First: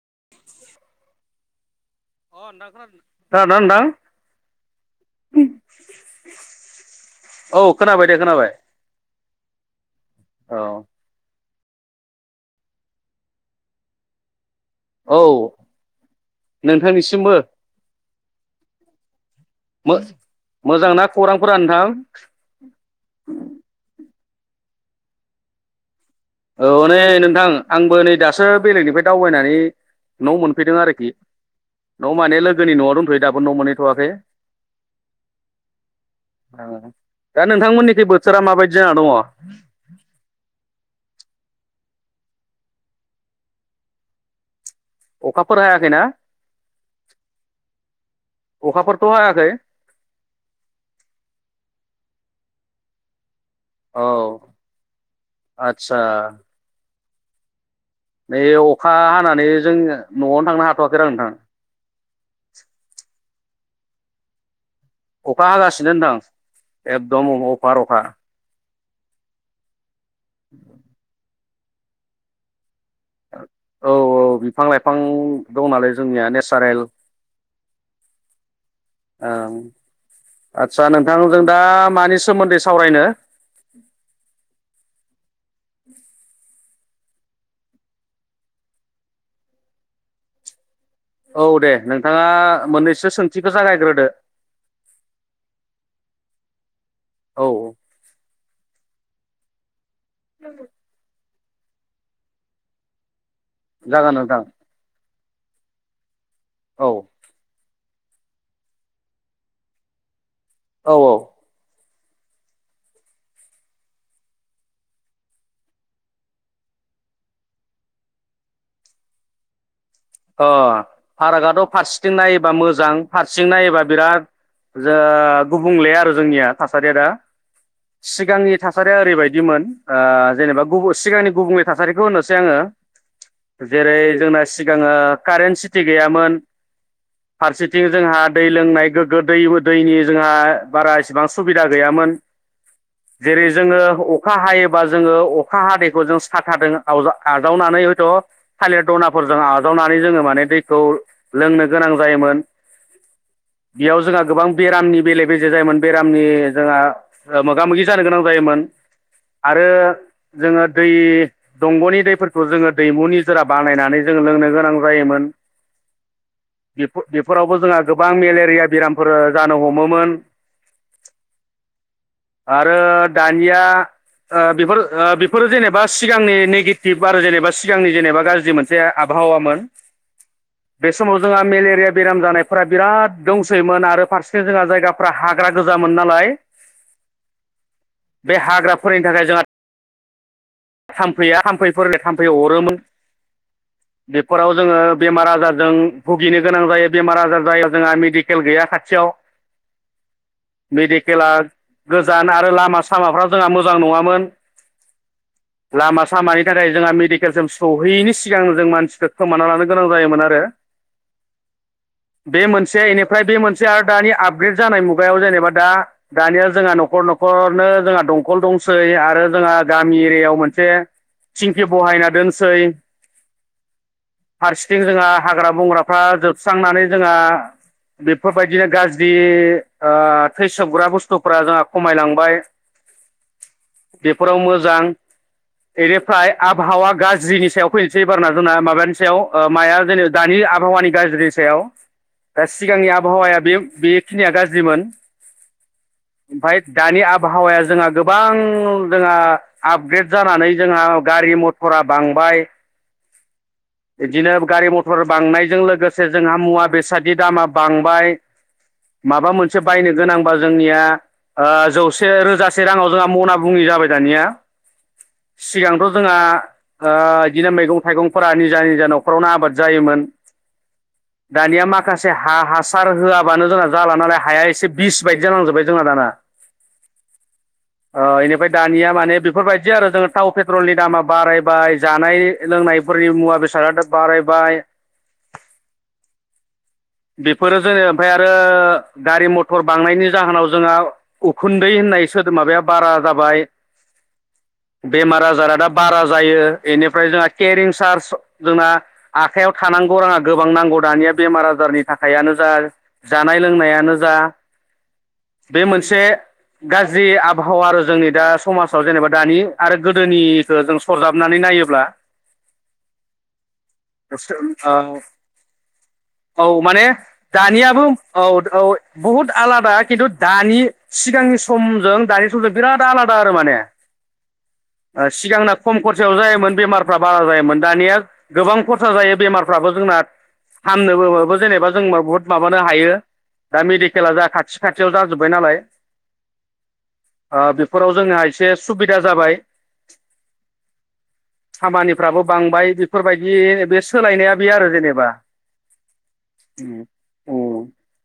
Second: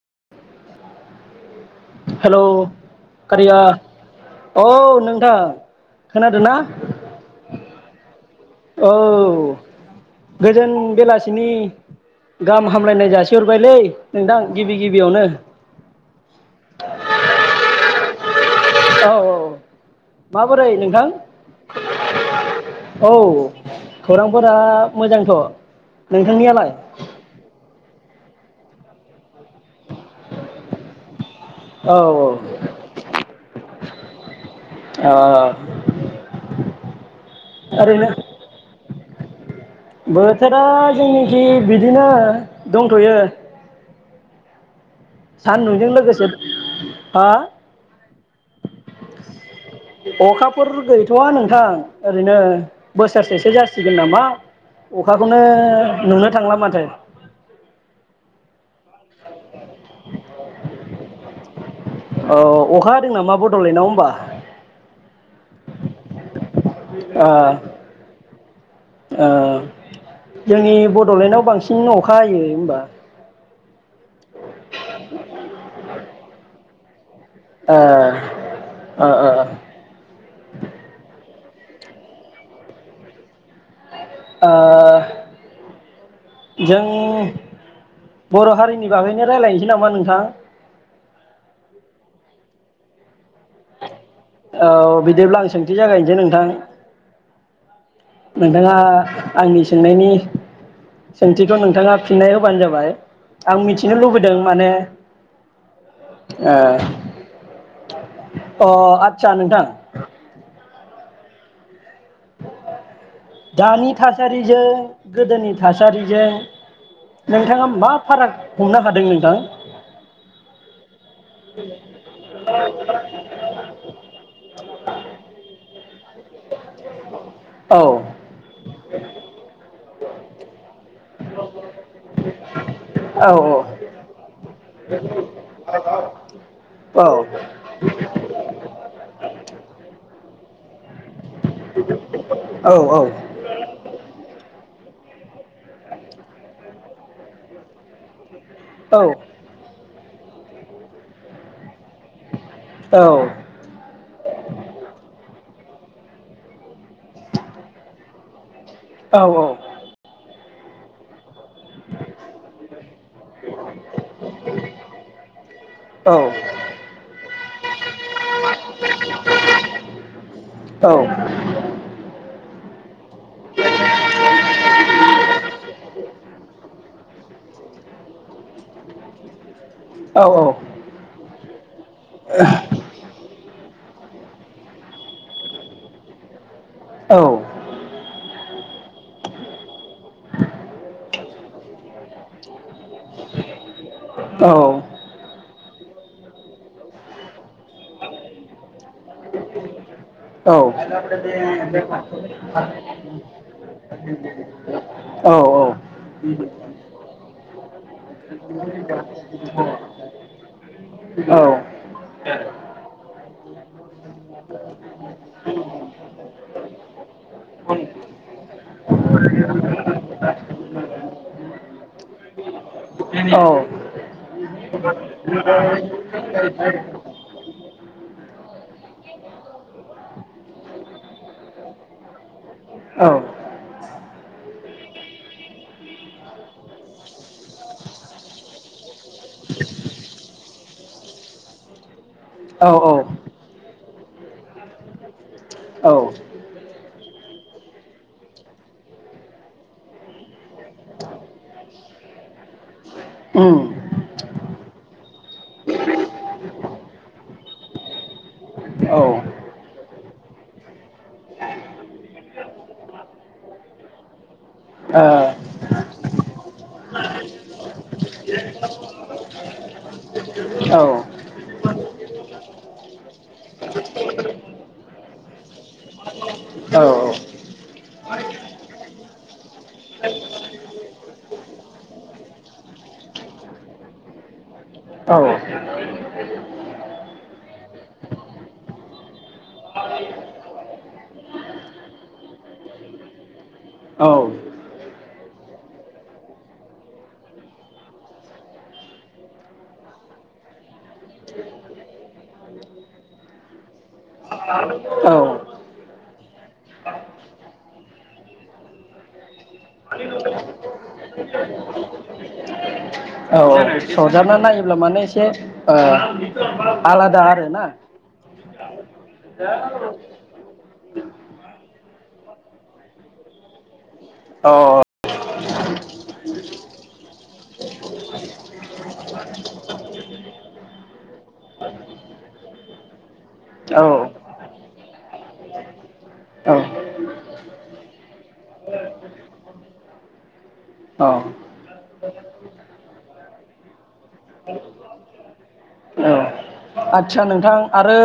[inaudible] अ hello नोंथां खोनादों कारिया खोनादोंना नोंथां औ नोंथां खोनादों ना? औ खोनाबाय दे खोनाबाय औ गोजोन औ बेलासि नि गाहाम हामलायनाय जासिहरबायलै नोंथां। गिबि औ गिबियावनो नोंथांनिसिमबो। औ औ। माबोरै मोजांना नोंथां खौरांफोरा नोंथां औ। खौरांफोरा मोजांथ'। नोंथांनियालाय औ नै नोंथां आंबो नै दास सो बेलेगनिफ्राय दावबायनानै न' मोनफैदों आरोखि औ न' माने लोगोनि न'आव दंथ'यो दाबो न' मोनहैथ'वाखै ओ दा नोंथांमोननिखै ओरैनो बोथोरा माबायदि जाना दङ? थिं बिदिनो दंथ'यो। अखाफोर सानदुंजों हायाखैना लोगोसे हा अखाफोरथ' हायाखै अखाफोर गैथ'वा नोंथां। ओरैनो बोसोरसे जासिगोन औ नामा अखाखौनो आदसा नुनो थांला माथो। नै अखा हानानै जों न'आवनो थांनो हाथ'वाखैरा नोंथां। औ अखा हादों नामा बड'लेण्डआव होमबा? अखा हागासिनो नोंथां। एकदम ओ अफार अखा। ओ जोंनि बड'लेण्डआव बांसिन सिन अखा हायो होमबा? औ औ बिफां लाइफां दं नालाय। जोंनिया नेचारेल। ओ ओ ओ ओं आचसा नोंथां जों दा मानि सोमोन्दै सावरायनो? ओ जों बर' हारिनि बागैनो रायलायनोसै नामा नोंथां? औ दे नोंथांङा मोन्नैसो सोंथिखौ जागायग्रोदो। औ बिदिब्ला आं सोंथि जागायनोसै नोंथां। औ। नोंथाङा आंनि सोंनायनि सोंथिखौ नोंथांङा फिननाय होबानो जाबाय। आं मिथिनो जागोन लुबैदों नोंथां माने औ ओ अ आदसा नोंथां औ औ। दानि थासारिजों गोदोनि थासारिजों नोंथांङा मा फाराग हमनो हादों नोंथां? अ फारागआथ' फारसेथिं नायोबा मोजां फारसेथिं नायोबा बिराद जो गुबुंले आरो जोंनिया थासा रिया दा औ सिगांनि थासारिया ओरैबायदिमोन ओ जेनेबा गुबु सिगांनि गुबुंले थासारिखौ होनोसै आङो औ जेरै जोंना सि गाङो कारेन्ट सिटि गैयामोन औ फारसेथिं जोंहा दै लोंनाय गोग्गो दैबो दैनि जोंहा हा बारा बां सुबिदा गैयामोन औ जेरै जोङो अखा हायो बा जोङो अखा हादैखौ जों साथाजों आवजा आजावनानै हयथ' थालिर औ दनाफोरजों आज नानै माने जों दैखौ लोंनो गोनां जायोमोन औ बेयाव जोंहा गोबां बेरामनि बेले बेजे जे जायोमोन बेरामनि जोंहा ओ मोगा मोगि जानो गोनां जायोमोन औ आरो जोङो दै दंग'नि दैफोरखौ जोङो दैमु निजोरा बानायनानै जोङो गोनां जायोमोन बेफो-बेफोरावबो जोंहा गोबां मेलेरिया बेरामफोर जानो हमोमोन। औ आरो दानिया ओ बेफोर ओ बेफोरो जेनेबा सिगांनि नेगेटिभ आरो जेनेबा सिगांनि जेनेबा गाज्रि मोनसे आ आबहावामोन। औ औ बे समाव जोंहा मेलेरिया बेराम जानायफोरा बिराद दंसोयोमोन आरो फारसे जोंहा जायगाफ्रा हाग्रा गोजामोन नालाय। औ। बे हाग्राफोरनि थाखाय जोंहा [inaudible] थाम्फैया थाम्फैफोर थाम्फै अरोमोन। बेफोराव जोङो बेमार आजार जों भुगिनो गोनां जायो बेमार आजार जायो जोंहा मेडिकेल गैया खाथियाव। मेडिकेला गोजान आरो लामा सामाफ्रा जोंहा मोजां नङामोन लामा सामानि थाखाय जोंहा मेडिकेलसिम सौहैयैनि सि [unintelligible] जों मानसिखो खोमाना लानो गोनां जायोमोन आरो बे बे मोनसे एनिफ्राय बे मोनसे आरो दानि आपग्रेड जानाय मुगायाव जेनेबा दा दानिया जोंहा न'खर न'खरनो जोंहा दंखल दंसै आरो जोंहा गामि एरियायाव मोनसे थिंखि बहायना दोनसै। औ। फारसेथिं जोंहा हाग्रा बंग्राफ्रा जोब स्रांनानै जोंहा बेफोरबायदिनो गाज्रि ओ थैसोबग्रा बुस्थुफ्रा जोंहा खमाय लांबाय। औ। बेफोराव मोजां बेनिफ्राय आबहावा गाज्रिनि सायाव फैनोसै एबारना जोंना माबानि सायाव ओ माया जेनोबा दानि आबहावानि गाज्रिनि सायाव। दा सिगांनि आबहावाया बे बे खिनिया गाज्रिमोन। औ ओमफ्राय दानि आबहावाया जोंहा गोबां जोंहा आपग्रेड जानानै जोंहा गारि मथरा बांबाय। उम बिदिनो गारि मथर बांनायजों लोगोसे जोंहा मुवा बेसादनि दामा बांबाय औ ओ माबा मोनसे बायनो गोनांबा जोंनिया ओ जौसे रोजासे राङाव जोंहा मना बुंङै जाबाय दानिया औ सिगांथ' जोंहा ओ बिदिनो मैगं थाइगंफोरा निजा निजा न'खरावनो आबाद जायोमोन दानिया माखासे हा हासार होआबानो जोंना जाला नालाय हाया एसे बिस बायदि जानांजोबबाय जोंना दाना ओ इनिफ्राय दानिया माने बेफोरबायदि आरो जों थाव पेट्रलनि दामा बारायबाय जानाय। औ लोंनायफोरनि मुवा औ बेसाद केरिं सार्ज जोंना आखाइयाव थानांगौ राङा गोबां नांगौ दानिया बेमार आजारनि थाखायानो जा जानाय लोंनायानो जा औ बे मोनसे गाज्रि आबहावा आरो जोंनि दा समाजाव जेनेबा दानि आरो गोदोनिखो जों सरजाबनानै नायोब्ला । औ सरजाबना नायोब्ला माने एसे ओ औ माने आलादा आरोना बहुत आलादा खिथु दानि सिगांनि समजों दानि समजों बिराद आलादा आरो माने औ ओ‌ सिगांना खम खरसायाव जायोमोन बेमार फ्रा बारा जायोमोन दानिया गोबां खरसा जायो बेमारफ्राबो जोंना हामनोबो जेनेबा जों बहुत माबानो हायो दा औ मेडिकेला जा खाथि खाथियाव जाजोब्बाय नालाय ओ बेफोराव जोंहा एसे सुबिदा जाबाय औ खामानिफ्राबो बांबाय बेफोरबायदि बे सोलायनाया बे आरो जेनेबा औ आदसा नोंथां आरो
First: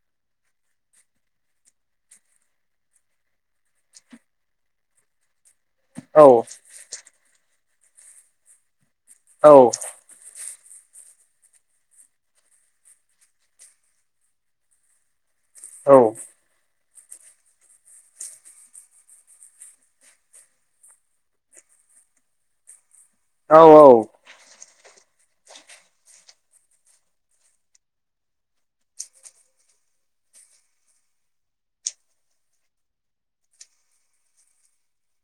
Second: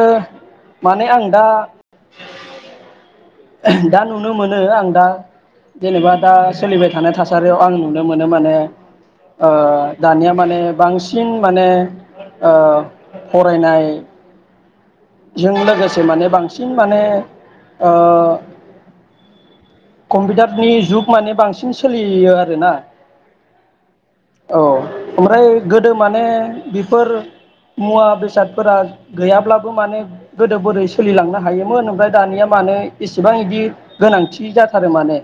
माने आं दा [inaudible] दा नुनो मोनो आं दा जेनेबा औ औ दा सोलिबाय थानाय थासारियाव आं नुनो मोनो माने ओ औ दानिया माने बांसिन माने ओ फरायनाय जों लोगोसे औ माने बांसिन माने ओ कम्पिउटारनि जुग माने बांसिन सोलियो आरोना औ औ औ ओमफ्राय गोदो माने बेफोर मुवा बेसादफोरा गैयाब्ला बो माने गोदो बोरै सोलिलांनो हायोमोन ओमफ्राय दानिया मानोे इसेबां बिदि गोनांथि जाथारो माने?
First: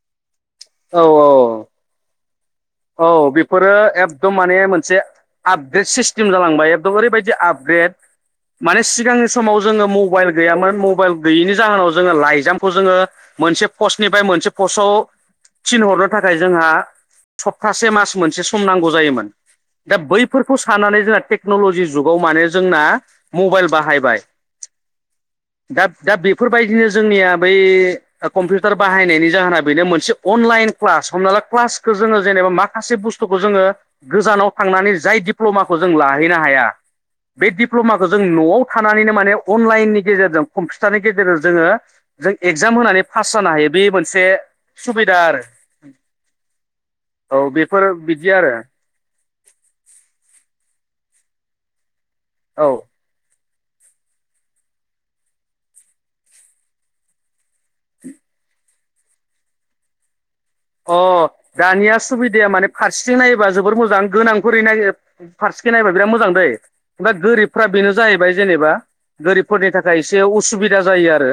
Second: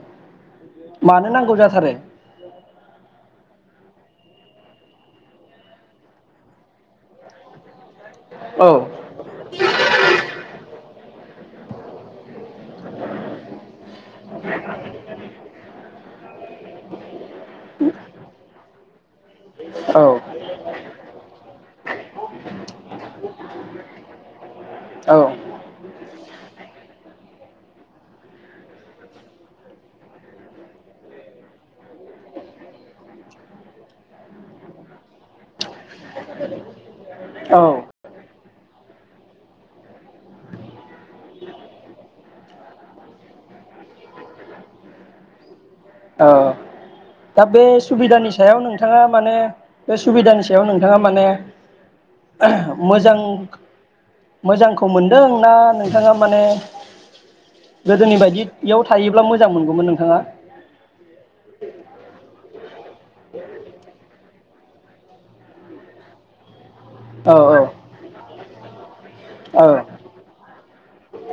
औ मानो नांगौ औ जाथारो? [inaudible] औ बेफोरो एकदम माने मोनसे आपग्रेड सिस्टेम जालांबाय एकदम ओरैबायदि आपग्रेड औ माने सिगांनि समाव जोंङो मबाइल गैयामोन मबाइल गैनि जाहोनाव जोंङो लाइजाम खौ जोंङो मोनसे पस्टनिफ्राय मोनसे पस्टआव थिनहरनो थाखाय जोंहा सप्तासे मास मोनसे सम नांगौ जायोमोन दा औ बैफोरखौ साननानै जोंना टेक्नलजि जुगाव माने जोंना मबाइल बाहायबाय औ दा दा बेफोरबायदिनो जोंनिया बै कम्पिउटार बाहायनायनि जाहोना बेनो मोनसे अनलाइन क्लास हमना ला क्लास खो जोंङो जेनेबा माखासे बुस्थुखौ जोंङो गोजानाव थांनानै जाय दिडप्ल'माखो खौ जों लाहैनो हाया बे औ दिप्लमाखो जों न'आव थानानैनो माने अनलाइननि गेजेरजों कम्पि टारनि गेजेर जोंङो जों एगजाम होनानै फास जानो हायो बे मोनसे सुबिदा आरो औ दा औ बे बेफोर बिदि सुबिदानि आरो सायाव नोंथांङा माने बे सुबिदानि सायाव नों नोंथांङा माने औ मोजां मोजांखौ मोनदों ना नोंथांङा माने गोदोनि बायदि। इयाव थायोब्ला मोजां मोनगौमोन नोंथाङा। अ दानिया सुबिदाया माने। फारसिथिं नायोबा जोबोर मोजां गोनां। बोरै नायो फारसेखै नायबा बिराद मोजां दै। ओमफाय औ गोरिबफ्रा बेनो जाहैबाय जेनेबा औ गोरिबफोरनि थाखाय एसे उसुबिदा जायो आरो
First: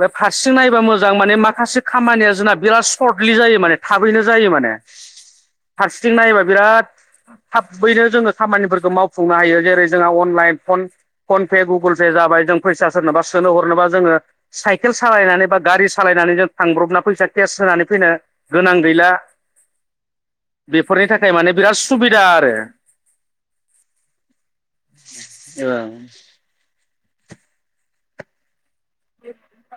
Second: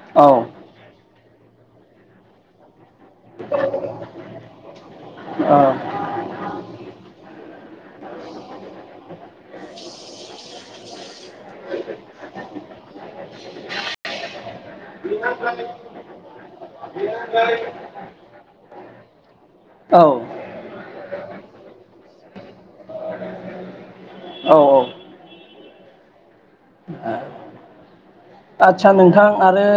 बे औ औ फारसेसिं नायोबा मोज मोजां माने माखासे खामानिया जोंना बिराद सर्ट। लि जायो माने थाबैनो जायो माने औ फारसेथिं नायोबा बिराद। थाबैनो जोङो खामानिफोरखौ माव हायो जेरै जोंहा online phone-phone Pay Google Pay जाबाय जों फैसा सोरनोबा सो। सोना हरनोबा जोङो। साइकेल सालायनानै बा गारि सालायनानै जों थांब्रबना फैसा केस होनानै। फैनो गोनां गैला औ बेफोरनि थाखाय माने बिराद सुबि दा आरो। औ औ। ओं। ओं। आदसा नोंथां आरो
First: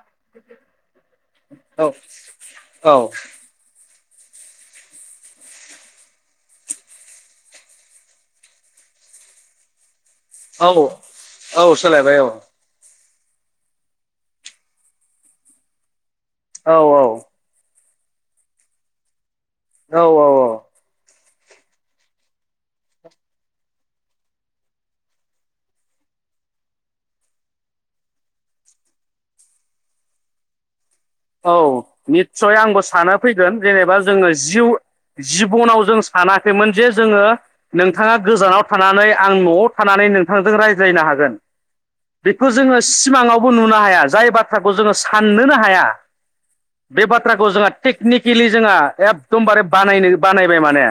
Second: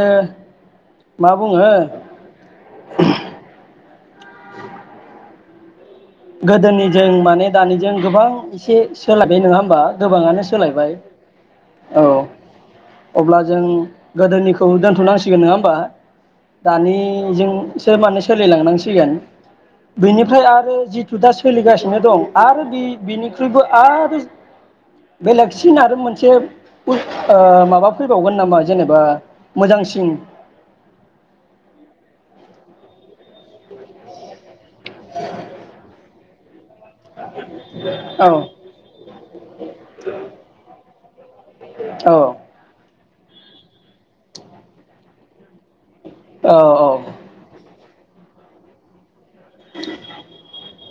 मा बुङो औ औ। [unintelligible] गोदोनिजों माने दानिजों गोबां एसे सोलायबाय नोङा होमबा। गोबाङानो औ सोलायबाय औ सोलायबाय औ। अब्ला जों गोदोनिखौ दोनथ'नांसिगोन नोङा ओमबा। औ दानिजों। बिसोर माने सोलिलांनांसिगोन। औ औ बिनिफ्राय औ आरो जिद। दा सोलिगासिनो दं आरो बि-बिनिख्रुइबो आरो बेलेगसिन आरो मोनसे बुस-ओयो माबा फैबावगोन नामा जेनेबा मोजांसिन? औ निस्सय आंबो सानो फैगोन जेनेबा जोङो जिउ। जिबनाव जों स। सानाखैमोन जे जोङो। नोंथाङा औ गोजानाव थानानै आं नआव थानानै नोंथांजों रायज। बुजायनो हागोन। औ बिखौ जोङो सि। सिमाङावबो नुनो हाया जाय बाथ्राखौ जोङो साननोनो हाया औ बे औ बाथ्राखौ जोंहा टेकनिकेलि जोंहा एक एखदमबारे बानायनो बानायबाय माने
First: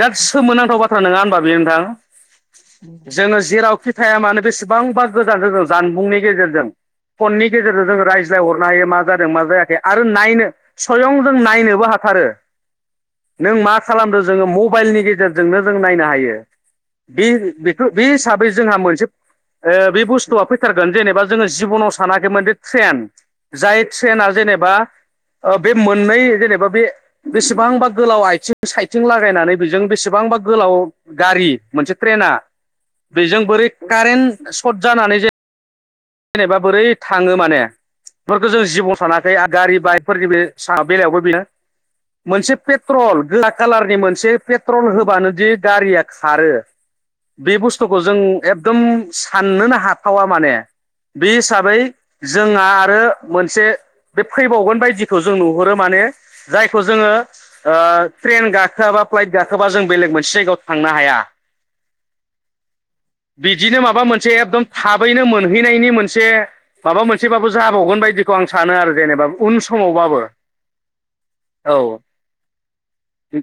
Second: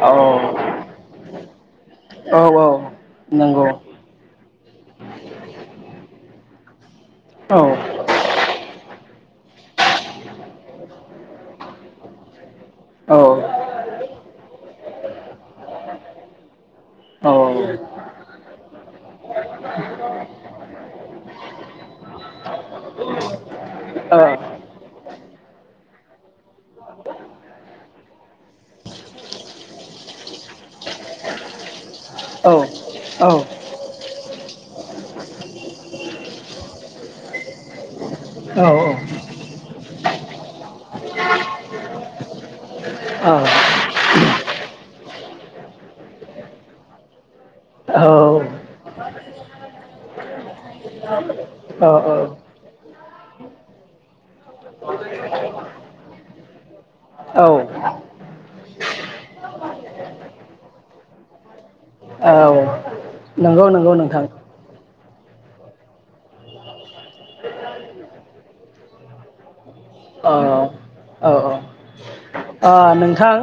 औ सोमोनांथाव बाथ्रा नोङा होनबा बेयो नोंथां औ औ जोङो नंगौ जेरावखि थाया मानो बेसेबांबा गोजान जों जानबुंनि गेजेरजों फननि औ गेजेरजों जोङो रायज्लायहरनो हायो मा जा जों मा जायाखै आरो नायनो सयं जों नायनोबो हाथारो औ नों मा खालामदो जोङो म बाइलनि गेजेरजोंनो जों नायनो हायो ओ औ । बे बे हिसाबै जोंहा मोनसे ओ बे बुस्थुआ फैथारगोन जेनेबा जोङो जिब'नाव सानाखै मोनसे ट्रेन जाय औ ट्रेनआ जेनेबा ओ बे मोननै जेनेबा बे बेसेबांबा गोलाव आयथिं साइतजों लागायनानै बेजों बेसेबांबा गोलाव गारि मोनसे ट्रेना औ बेजों बोरै कारेन्ट सट जानानै जे जेनेबा बोरै थाङो माने बेफोरखो जों जिबनआव सानाखै आरो गारि बाइकफोरनि बे बेलायावबो बेनो । मोनसे पेट्रल गोजा कालारनि मोनसे पेट्रल होबानो दि गारिया खारो बे बुस्थुखौ जों एकदम साननोनो हाथावा माने बे हिसाबै औ जोंहा आरो मोनसे बे फैबावगोन बायदिखौ जों नुहुरो माने जाय खौ जोङो औ ओ ट्रेन गाखोआबा फ्लाइट गाखोबा जों बेलेग मोनसे जायगायाव थांनो हाया औ नंगौ बिदिनो नंगौ माबा नोंथां मोनसे एकदम थाब बैनो मोनहैनायनि मोन मोनसे माबा मोनसेबाबो जाबावगोन बायदिखौ आं सानो आरो जेनेबा उन समावबाबो औ औ औ औ ओ नोंथां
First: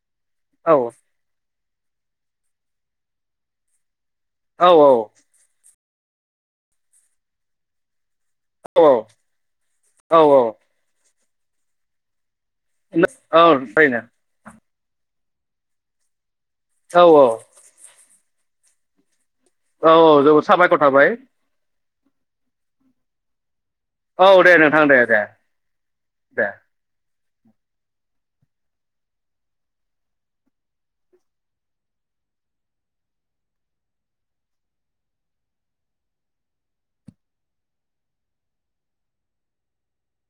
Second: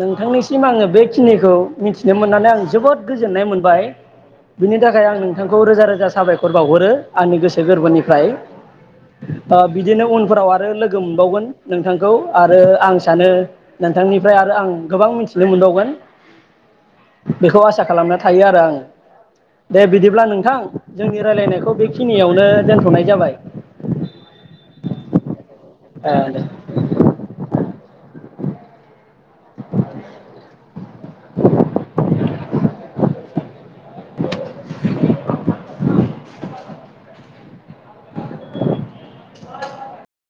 नोंथांनिसिम औ आङो बेखिनिखौ मिथिनो मोननानै आं जोबोद गोजोननाय मोनबाय । औ बिनि थाखाय आं नोंथांखौ रोजा रो जा साबायखर बावहरो आंनि गोसो गोरबोनिफ्राय ओ बिदिनो औ उनफोराव आरो लोगो बावगोन नोंथांखौ आरो आं सानो औ थारैनो नोंथांनिफ्राय आरो आं गोबां मिथिनो मोनबावगोन औ बेखौ आसा खालामनानै थायो आरो आं । दे औ बिदिब्ला जोबोद नोंथां साबायखर थाबाय जोंनि रायलायनायखौ बेखिनियावनो दोनथ'नाय जाबाय औ दे नोंथां दे दे दे । [unintelligible] [unintelligible]